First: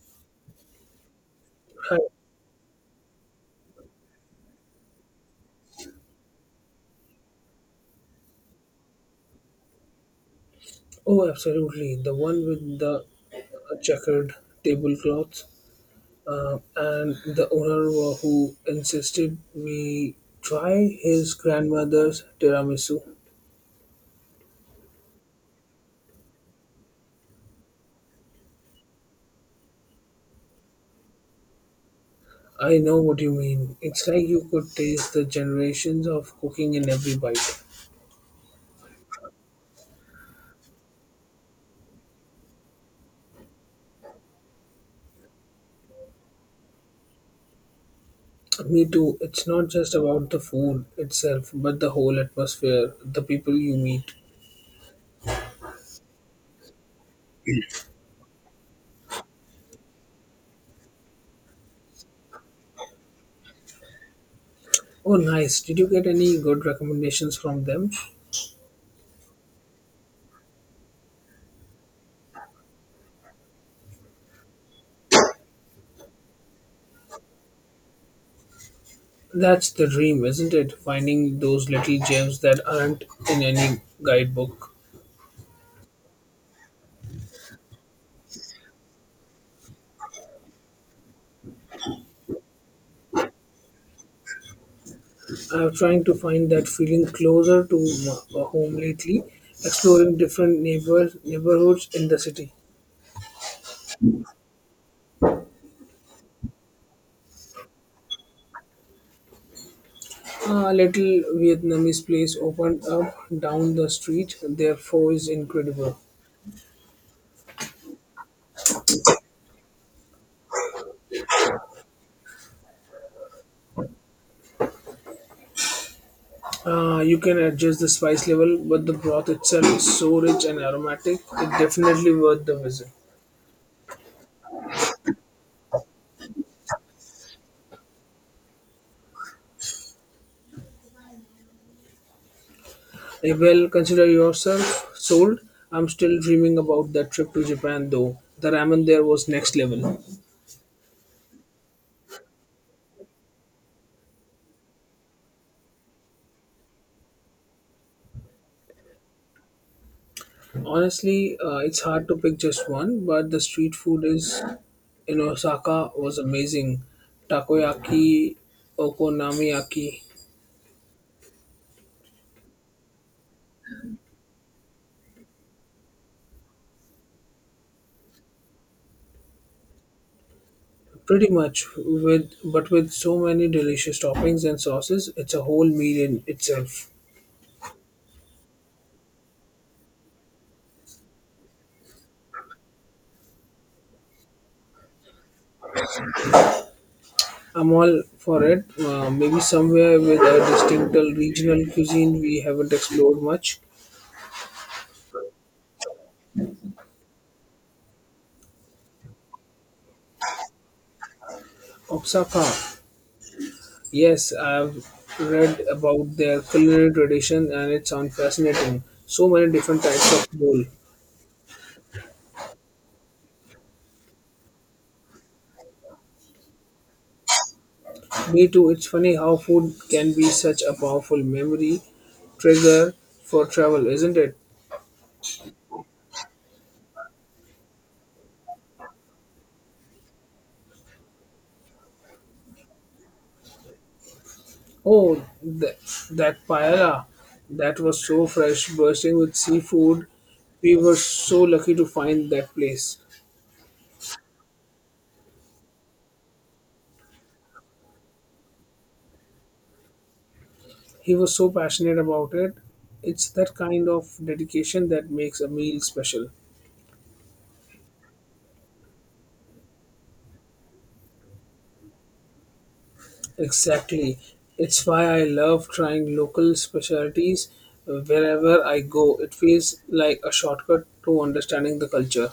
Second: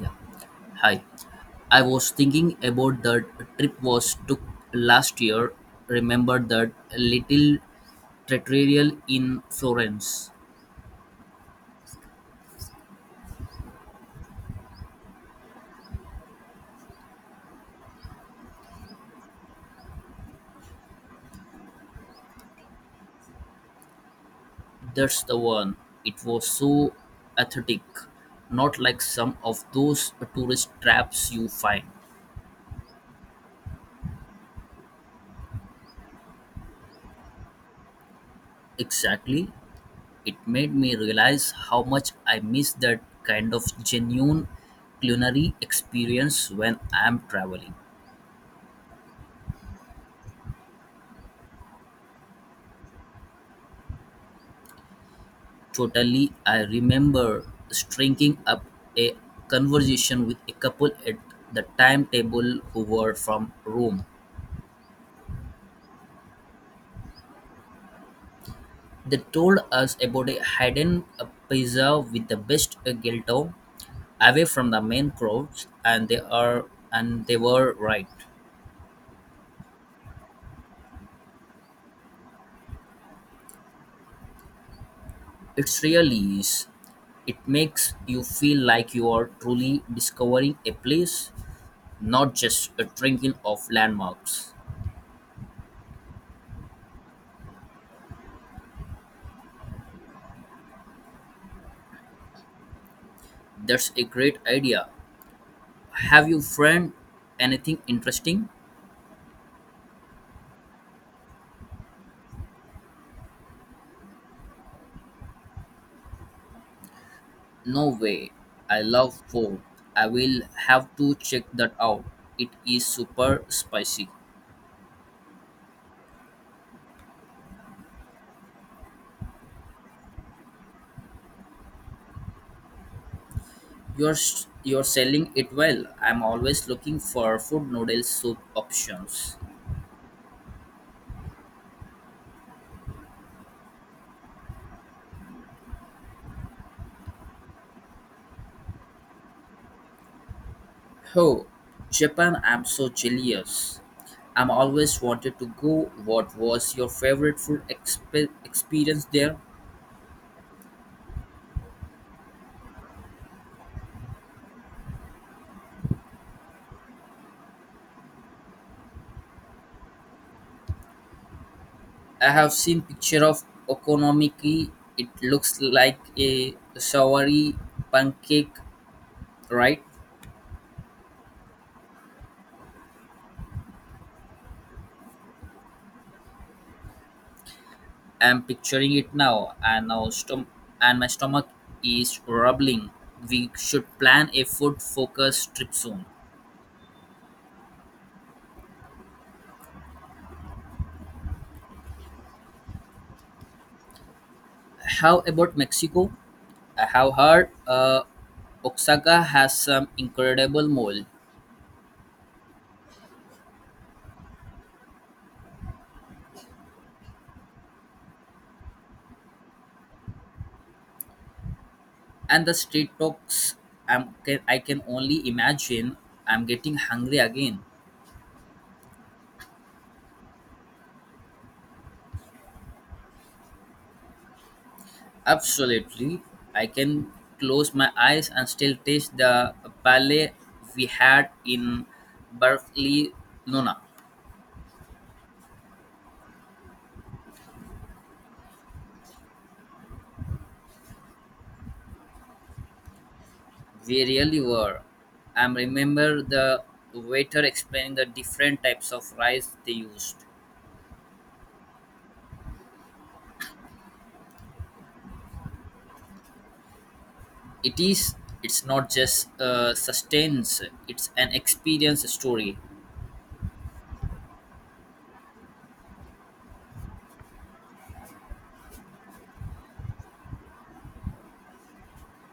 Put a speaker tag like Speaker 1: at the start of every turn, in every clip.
Speaker 1: Yeah. Hi. I
Speaker 2: Hi.
Speaker 1: was thinking about the trip was took last year. Remember that little trattoria in Florence.
Speaker 2: Oh, absolutely. The one with the checkered tablecloths and the owner who insisted we try his grandmother's tiramisu.
Speaker 1: That's the one. It was so aesthetic, not like some of those tourist traps you find.
Speaker 2: I know what you mean. It's like you could taste the generations of cooking in every bite.
Speaker 1: Exactly. It made me realize how much I miss that kind of genuine culinary experience when I am traveling.
Speaker 2: Me too. It's not just about the food itself, but the whole atmosphere, the people you meet.
Speaker 1: Totally, I remember striking up a conversation with a couple at the timetable who were from Rome.
Speaker 2: Oh, nice. Did you get any good recommendations from them?
Speaker 1: They told us about a hidden pizza with the best gelato away from the main crowds, and they were right.
Speaker 2: That's the dream, isn't it? Finding those little gems that aren't in any guidebook.
Speaker 1: It really is. It makes you feel like you are truly discovering a place, not just a drinking of landmarks.
Speaker 2: I'm trying to find that feeling closer to home lately, exploring different neighborhoods in the city.
Speaker 1: That's a great idea. Have you found anything interesting?
Speaker 2: A little Vietnamese place opened up down the street, their pho is incredible.
Speaker 1: No way. I love pork. I will have to check that out. It is super spicy.
Speaker 2: You can adjust the spice level, but the broth itself is so rich and aromatic, it's definitely worth the visit.
Speaker 1: You're selling it well. I'm always looking for food noodle soup options.
Speaker 2: Well, consider yourself sold. I'm still dreaming about that trip to Japan though. The ramen there was next level.
Speaker 1: Oh, Japan! I'm so jealous. I'm always wanted to go. What was your favorite experience there?
Speaker 2: Honestly, it's hard to pick just one, but the street food is in Osaka was amazing. Takoyaki, okonomiyaki,
Speaker 1: I have seen picture of okonomiyaki. It looks like a soury pancake, right?
Speaker 2: pretty much with but with so many delicious toppings and sauces, it's a whole meal in itself.
Speaker 1: I'm picturing it now, and my stomach is rumbling. We should plan a food-focused trip soon.
Speaker 2: I'm all for it. Maybe somewhere with a distinct regional cuisine we haven't explored much.
Speaker 1: How about Mexico? I have heard Oaxaca has some incredible mole,
Speaker 2: Osaka. Yes, I've read about their culinary tradition and it sounds fascinating. So many different types of bowl.
Speaker 1: and the street talks. I can only imagine. I'm getting hungry again.
Speaker 2: Me too, it's funny how food can be such a powerful memory trigger for travel, isn't it?
Speaker 1: Absolutely. I can close my eyes and still taste the ballet we had in Barcelona.
Speaker 2: Oh, th- that paella that was so fresh, bursting with seafood. We were so lucky to find that place.
Speaker 1: We really were. I remember the waiter explaining the different types of rice they used.
Speaker 2: He was so passionate about it. It's that kind of dedication that makes a meal special.
Speaker 1: It is it's not just sustains, it's an experience story.
Speaker 2: Exactly. It's why I love trying local specialties wherever I go. It feels like a shortcut to understanding the culture.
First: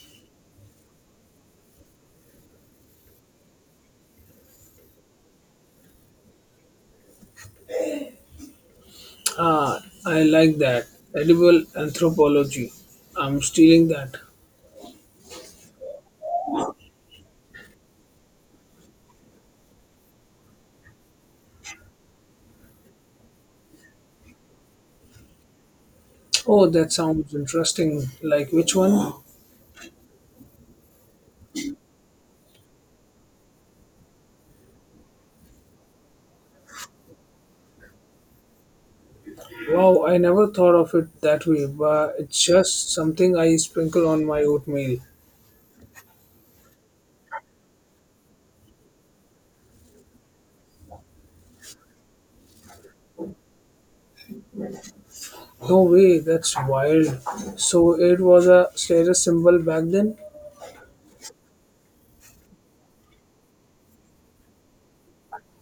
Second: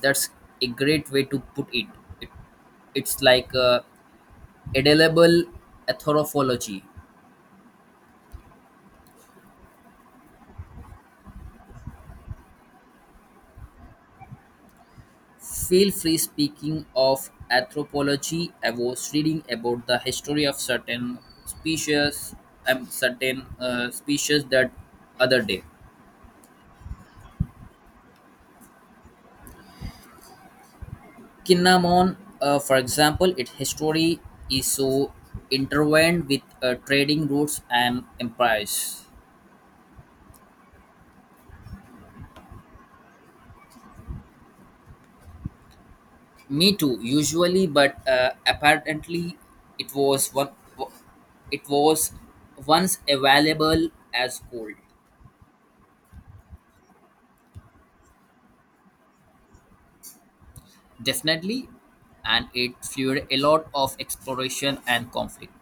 Speaker 1: That's a great way to put it. it it's like a edible anthropology.
Speaker 2: Ah, I like that. Edible anthropology. I'm stealing that.
Speaker 1: Feel free speaking of anthropology, I was reading about the history of species certain species that other day.
Speaker 2: Oh, that sounds interesting. Like which one?
Speaker 1: Kinnamon, for example, its history is so intertwined with trading routes and empires.
Speaker 2: Wow, I never thought of it that way, but it's just something I sprinkle on my oatmeal.
Speaker 1: Me too, usually, but apparently it was one it was once available as gold.
Speaker 2: No way, that's wild. So it was a status symbol back then?
Speaker 1: Definitely, and it fueled a lot of exploration and conflict.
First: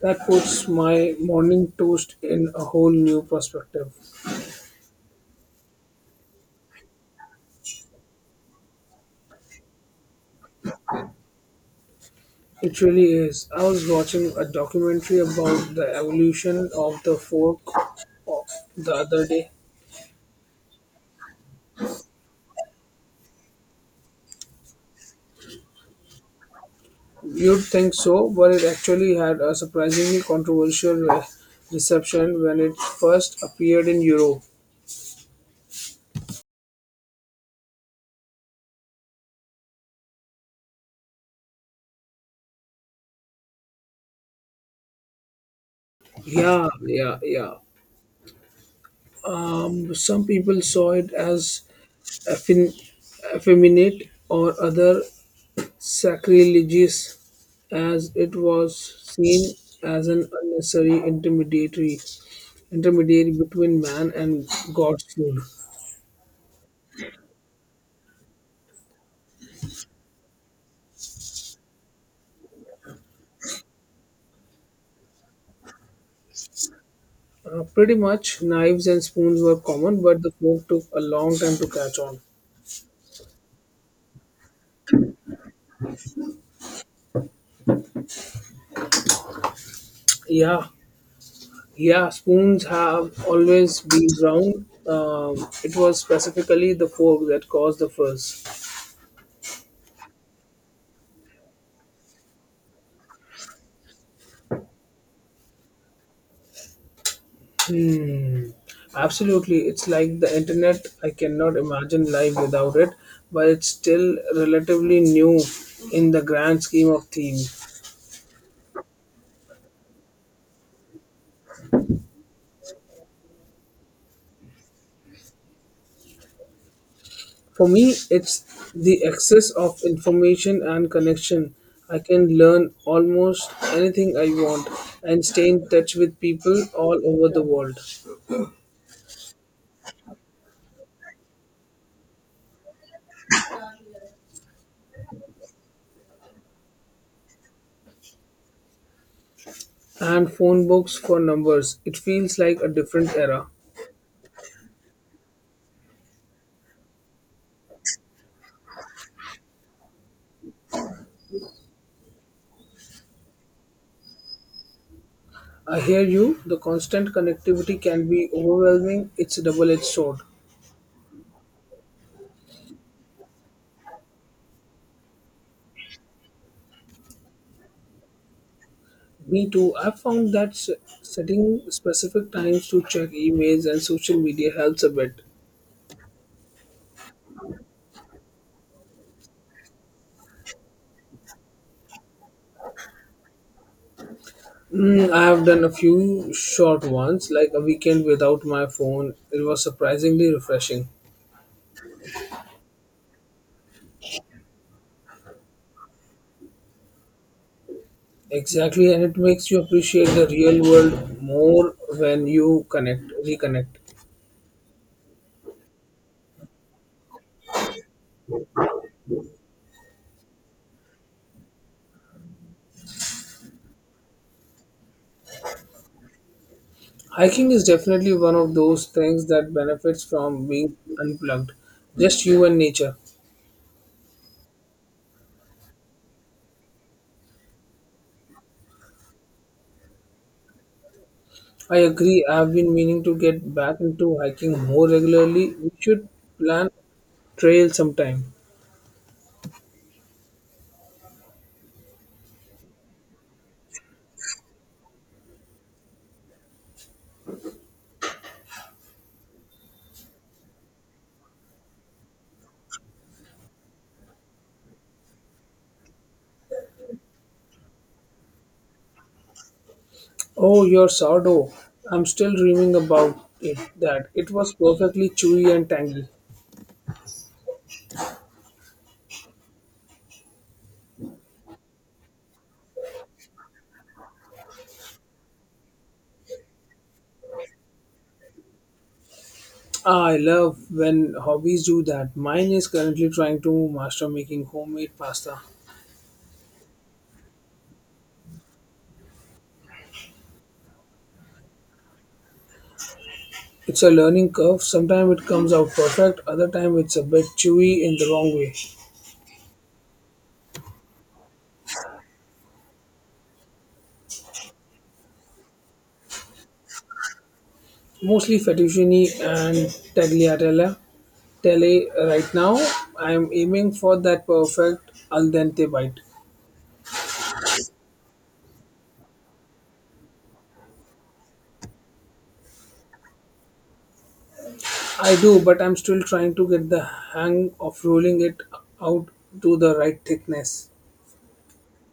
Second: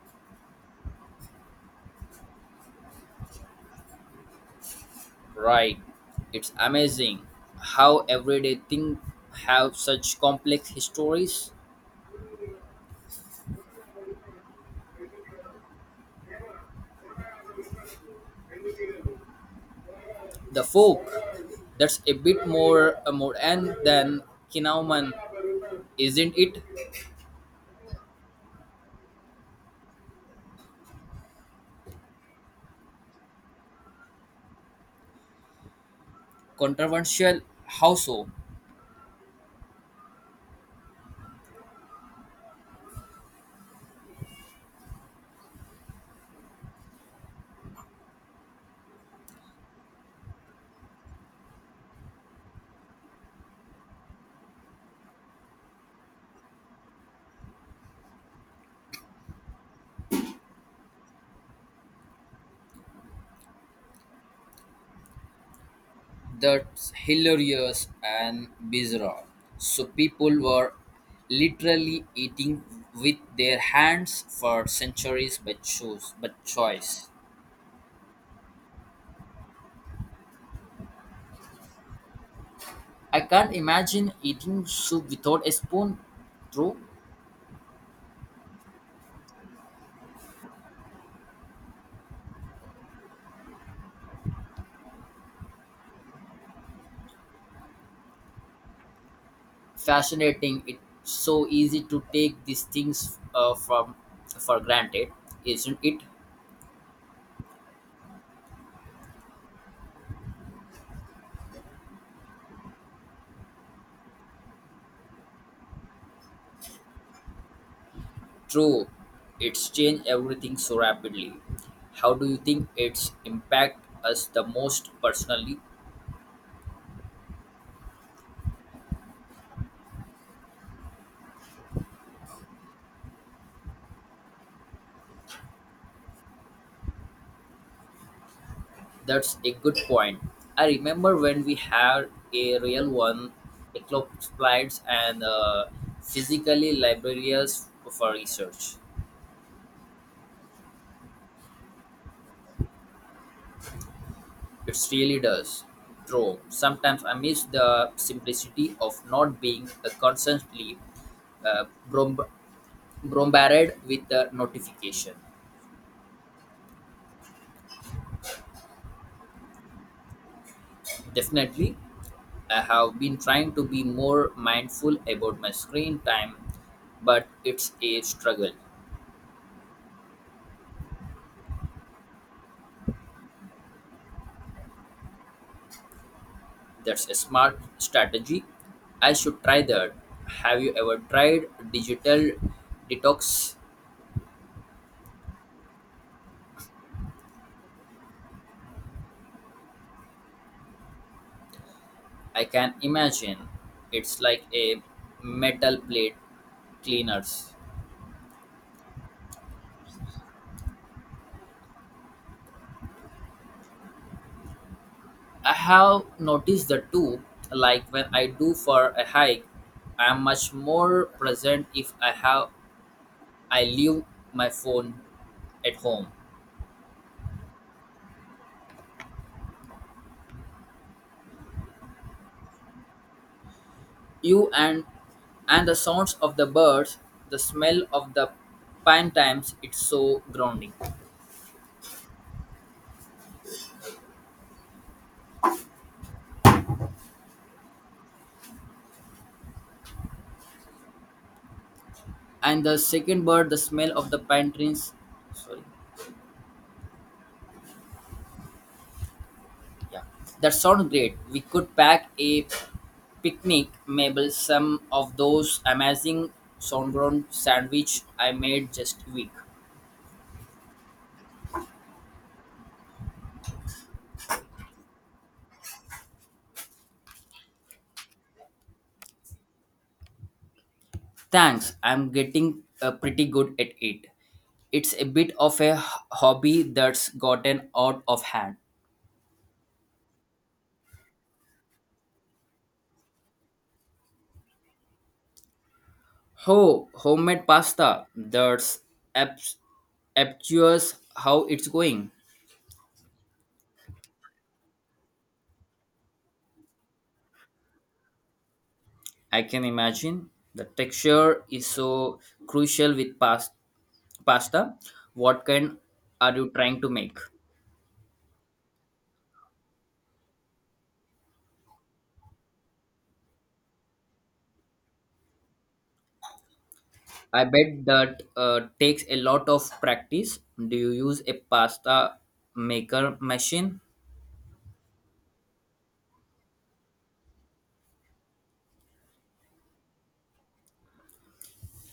Speaker 2: That puts my morning toast in a whole new perspective.
Speaker 1: Right. It's amazing how everyday things have such complex histories.
Speaker 2: It really is. I was watching a documentary about the evolution of the fork o- the other day.
Speaker 1: The folk, that's a bit more a more end than Kinauman, isn't it?
Speaker 2: You'd think so, but it actually had a surprisingly controversial reception when it first appeared in Europe.
Speaker 1: Controversial. How so?
Speaker 2: Yeah, yeah, yeah. Some people saw it as effin- effeminate or other sacrilegious, as it was seen as an unnecessary intermediary between man and God's food.
Speaker 1: That's hilarious and bizarre. So people were literally eating with their hands for centuries but choice.
Speaker 2: Pretty much, knives and spoons were common, but the fork took a long time to catch on.
Speaker 1: I can't imagine eating soup without a spoon. True,
Speaker 2: Yeah, yeah, spoons have always been round. It was specifically the fork that caused the fuss.
Speaker 1: fascinating. It's so easy to take these things from for granted, isn't it?
Speaker 2: Hmm. Absolutely. It's like the internet. I cannot imagine life without it, but it's still relatively new in the grand scheme of things.
Speaker 1: True, it's changed everything so rapidly. How do you think it's impact us the most personally?
Speaker 2: For me, it's the access of information and connection. I can learn almost anything I want and stay in touch with people all over the world.
Speaker 1: That's a good point. I remember when we had a real one, eclopsplides and physically libraries for research.
Speaker 2: And phone books for numbers. It feels like a different era.
Speaker 1: It really does. True. Sometimes I miss the simplicity of not being constantly uh, brom- bombarded with the notification.
Speaker 2: I hear you. The constant connectivity can be overwhelming. It's a double edged sword.
Speaker 1: Definitely, I have been trying to be more mindful about my screen time, but it's a struggle.
Speaker 2: Me too. I've found that setting specific times to check emails and social media helps a bit.
Speaker 1: That's a smart strategy I should try that. Have you ever tried digital detox?
Speaker 2: Mm, I have done a few short ones, like a weekend without my phone. It was surprisingly refreshing.
Speaker 1: I can imagine it's like a metal plate cleaners.
Speaker 2: Exactly, and it makes you appreciate the real world more when you connect, reconnect.
Speaker 1: I have noticed that too. Like when I do for a hike, I am much more present if I have I leave my phone at home.
Speaker 2: Hiking is definitely one of those things that benefits from being unplugged, just you and nature.
Speaker 1: You and the sounds of the birds, the smell of the pine times, it's so grounding.
Speaker 2: I agree. I have been meaning to get back into hiking more regularly. We should plan trail sometime.
Speaker 1: And the second bird, the smell of the pine trees. Sorry. Yeah, that sounds great. We could pack a picnic, maybe some of those amazing sourdough sandwich I made just a week.
Speaker 2: Oh, your sourdough. I'm still dreaming about it. That it was perfectly chewy and tangy.
Speaker 1: Thanks, I'm getting pretty good at it. It's a bit of hobby that's gotten out of hand.
Speaker 2: Ah, I love when hobbies do that. Mine is currently trying to master making homemade pasta.
Speaker 1: Oh, homemade pasta. Abs- obtuse how it's going.
Speaker 2: It's a learning curve. Sometimes it comes out perfect, other time it's a bit chewy in the wrong way.
Speaker 1: I can imagine the texture is so crucial with pasta. What kind are you trying to make?
Speaker 2: Mostly fettuccine and tagliatelle. Tele right now, I'm aiming for that perfect al dente bite.
Speaker 1: I bet that takes a lot of practice. Do you use a pasta maker machine?
Speaker 2: I do, but I'm still trying to get the hang of rolling it out to the right thickness.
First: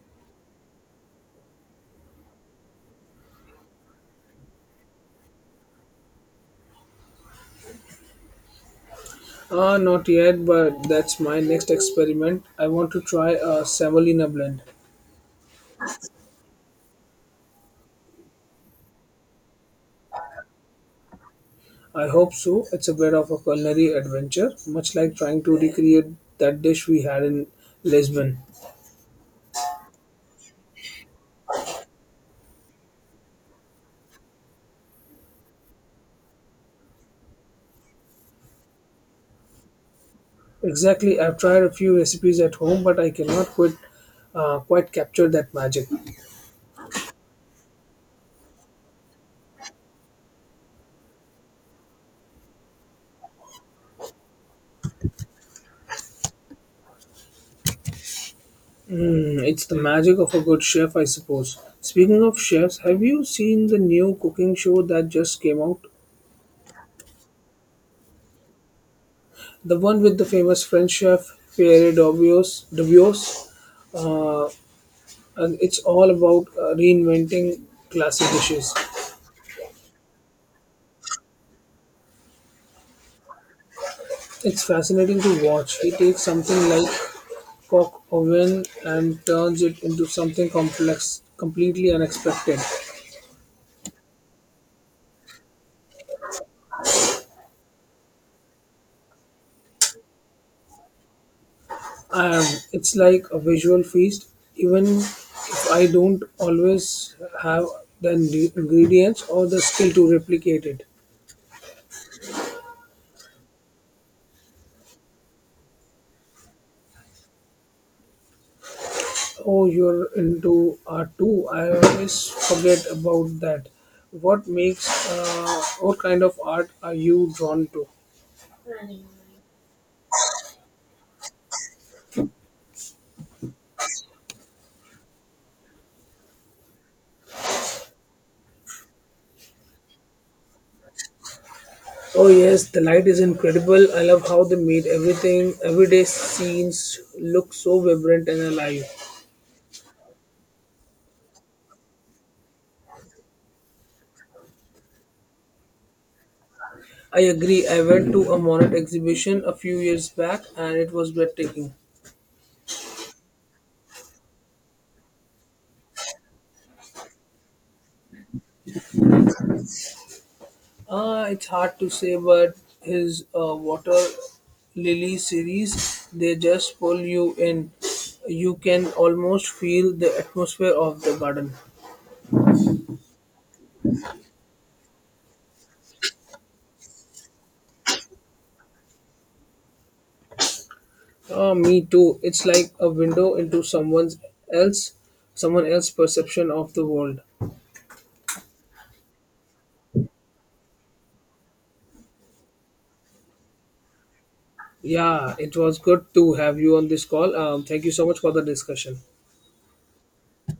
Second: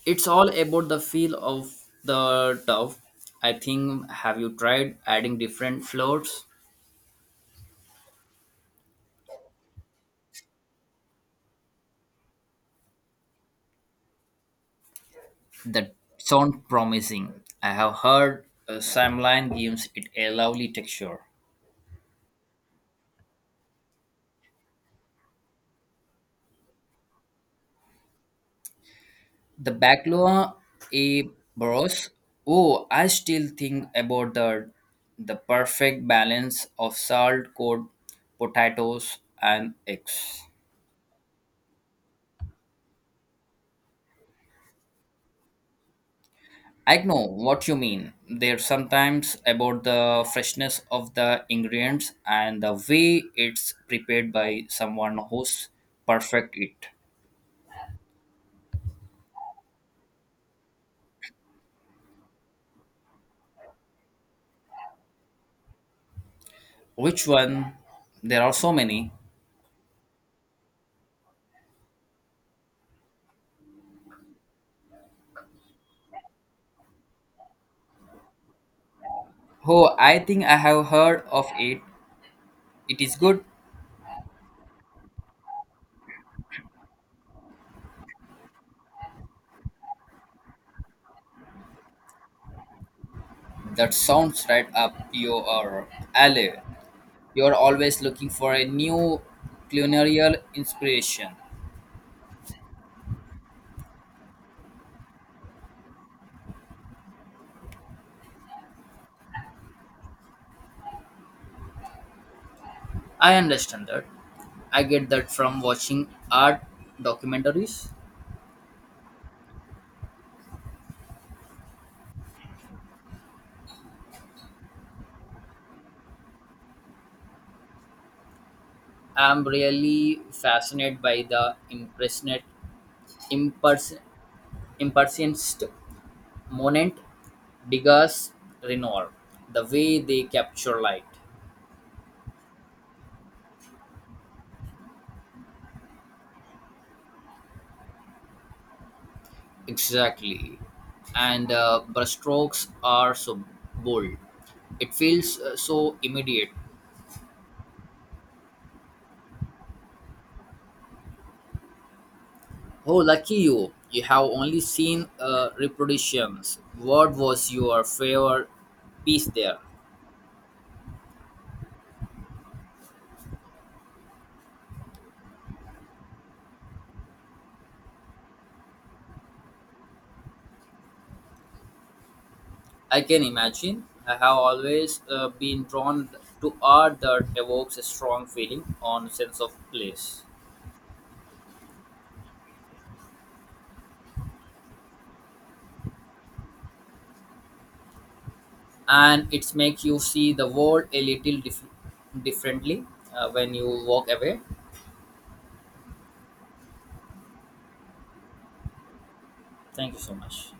Speaker 1: It's all about the feel of the dough, I think. Have you tried adding different flours?
Speaker 2: Ah, not yet, but that's my next experiment. I want to try a semolina blend.
Speaker 1: That sound promising. I have heard samline gives it a lovely texture.
Speaker 2: I hope so. It's a bit of a culinary adventure, much like trying to recreate that dish we had in Lisbon.
Speaker 1: The Backlua A Bros. Oh, I still think about the perfect balance of salt, cod, potatoes, and eggs.
Speaker 2: Exactly, I've tried a few recipes at home, but I cannot quite capture that magic.
Speaker 1: I know what you mean. There's sometimes about the freshness of the ingredients and the way it's prepared by someone who's perfect it.
Speaker 2: Hmm, it's the magic of a good chef, I suppose. Speaking of chefs, have you seen the new cooking show that just came out?
Speaker 1: Which one? There are so many.
Speaker 2: The one with the famous French chef Pierre Dabios. Dabios. Uh, and it's all about reinventing classic dishes.
Speaker 1: Oh, I think I have heard of it. It is good.
Speaker 2: It's fascinating to watch. He takes something like coq au vin and turns it into something complex, completely unexpected.
Speaker 1: That sounds right up your alley. You're always looking for a new culinary inspiration.
Speaker 2: Um, it's like a visual feast. Even if I don't always have the ingredients or the skill to replicate it.
Speaker 1: I understand that. I get that from watching art documentaries.
Speaker 2: Oh, you're into art too. I always forget about that. What kind of art are you drawn to?
Speaker 1: I'm really fascinated by the impers, impressionist moment, Degas, Renoir, the way they capture light.
Speaker 2: Oh yes, the light is incredible. I love how they made everyday scenes look so vibrant and alive.
Speaker 1: Exactly. And brushstrokes are so bold. It feels so immediate.
Speaker 2: I agree. I went to a Monet exhibition a few years back and it was breathtaking.
Speaker 1: Oh, lucky you. You have only seen reproductions. What was your favorite piece there?
Speaker 2: It's hard to say, but his water lily series, they just pull you in. You can almost feel the atmosphere of the garden.
Speaker 1: I can imagine. I have always been drawn to art that evokes a strong feeling on sense of place.
Speaker 2: Me too. It's like a window into else, someone else's perception of the world.
Speaker 1: And it makes you see the world a little differently when you walk away.
Speaker 2: Yeah, it was good to have you on this call. Thank you so much for the discussion.
Speaker 1: Thank you so much.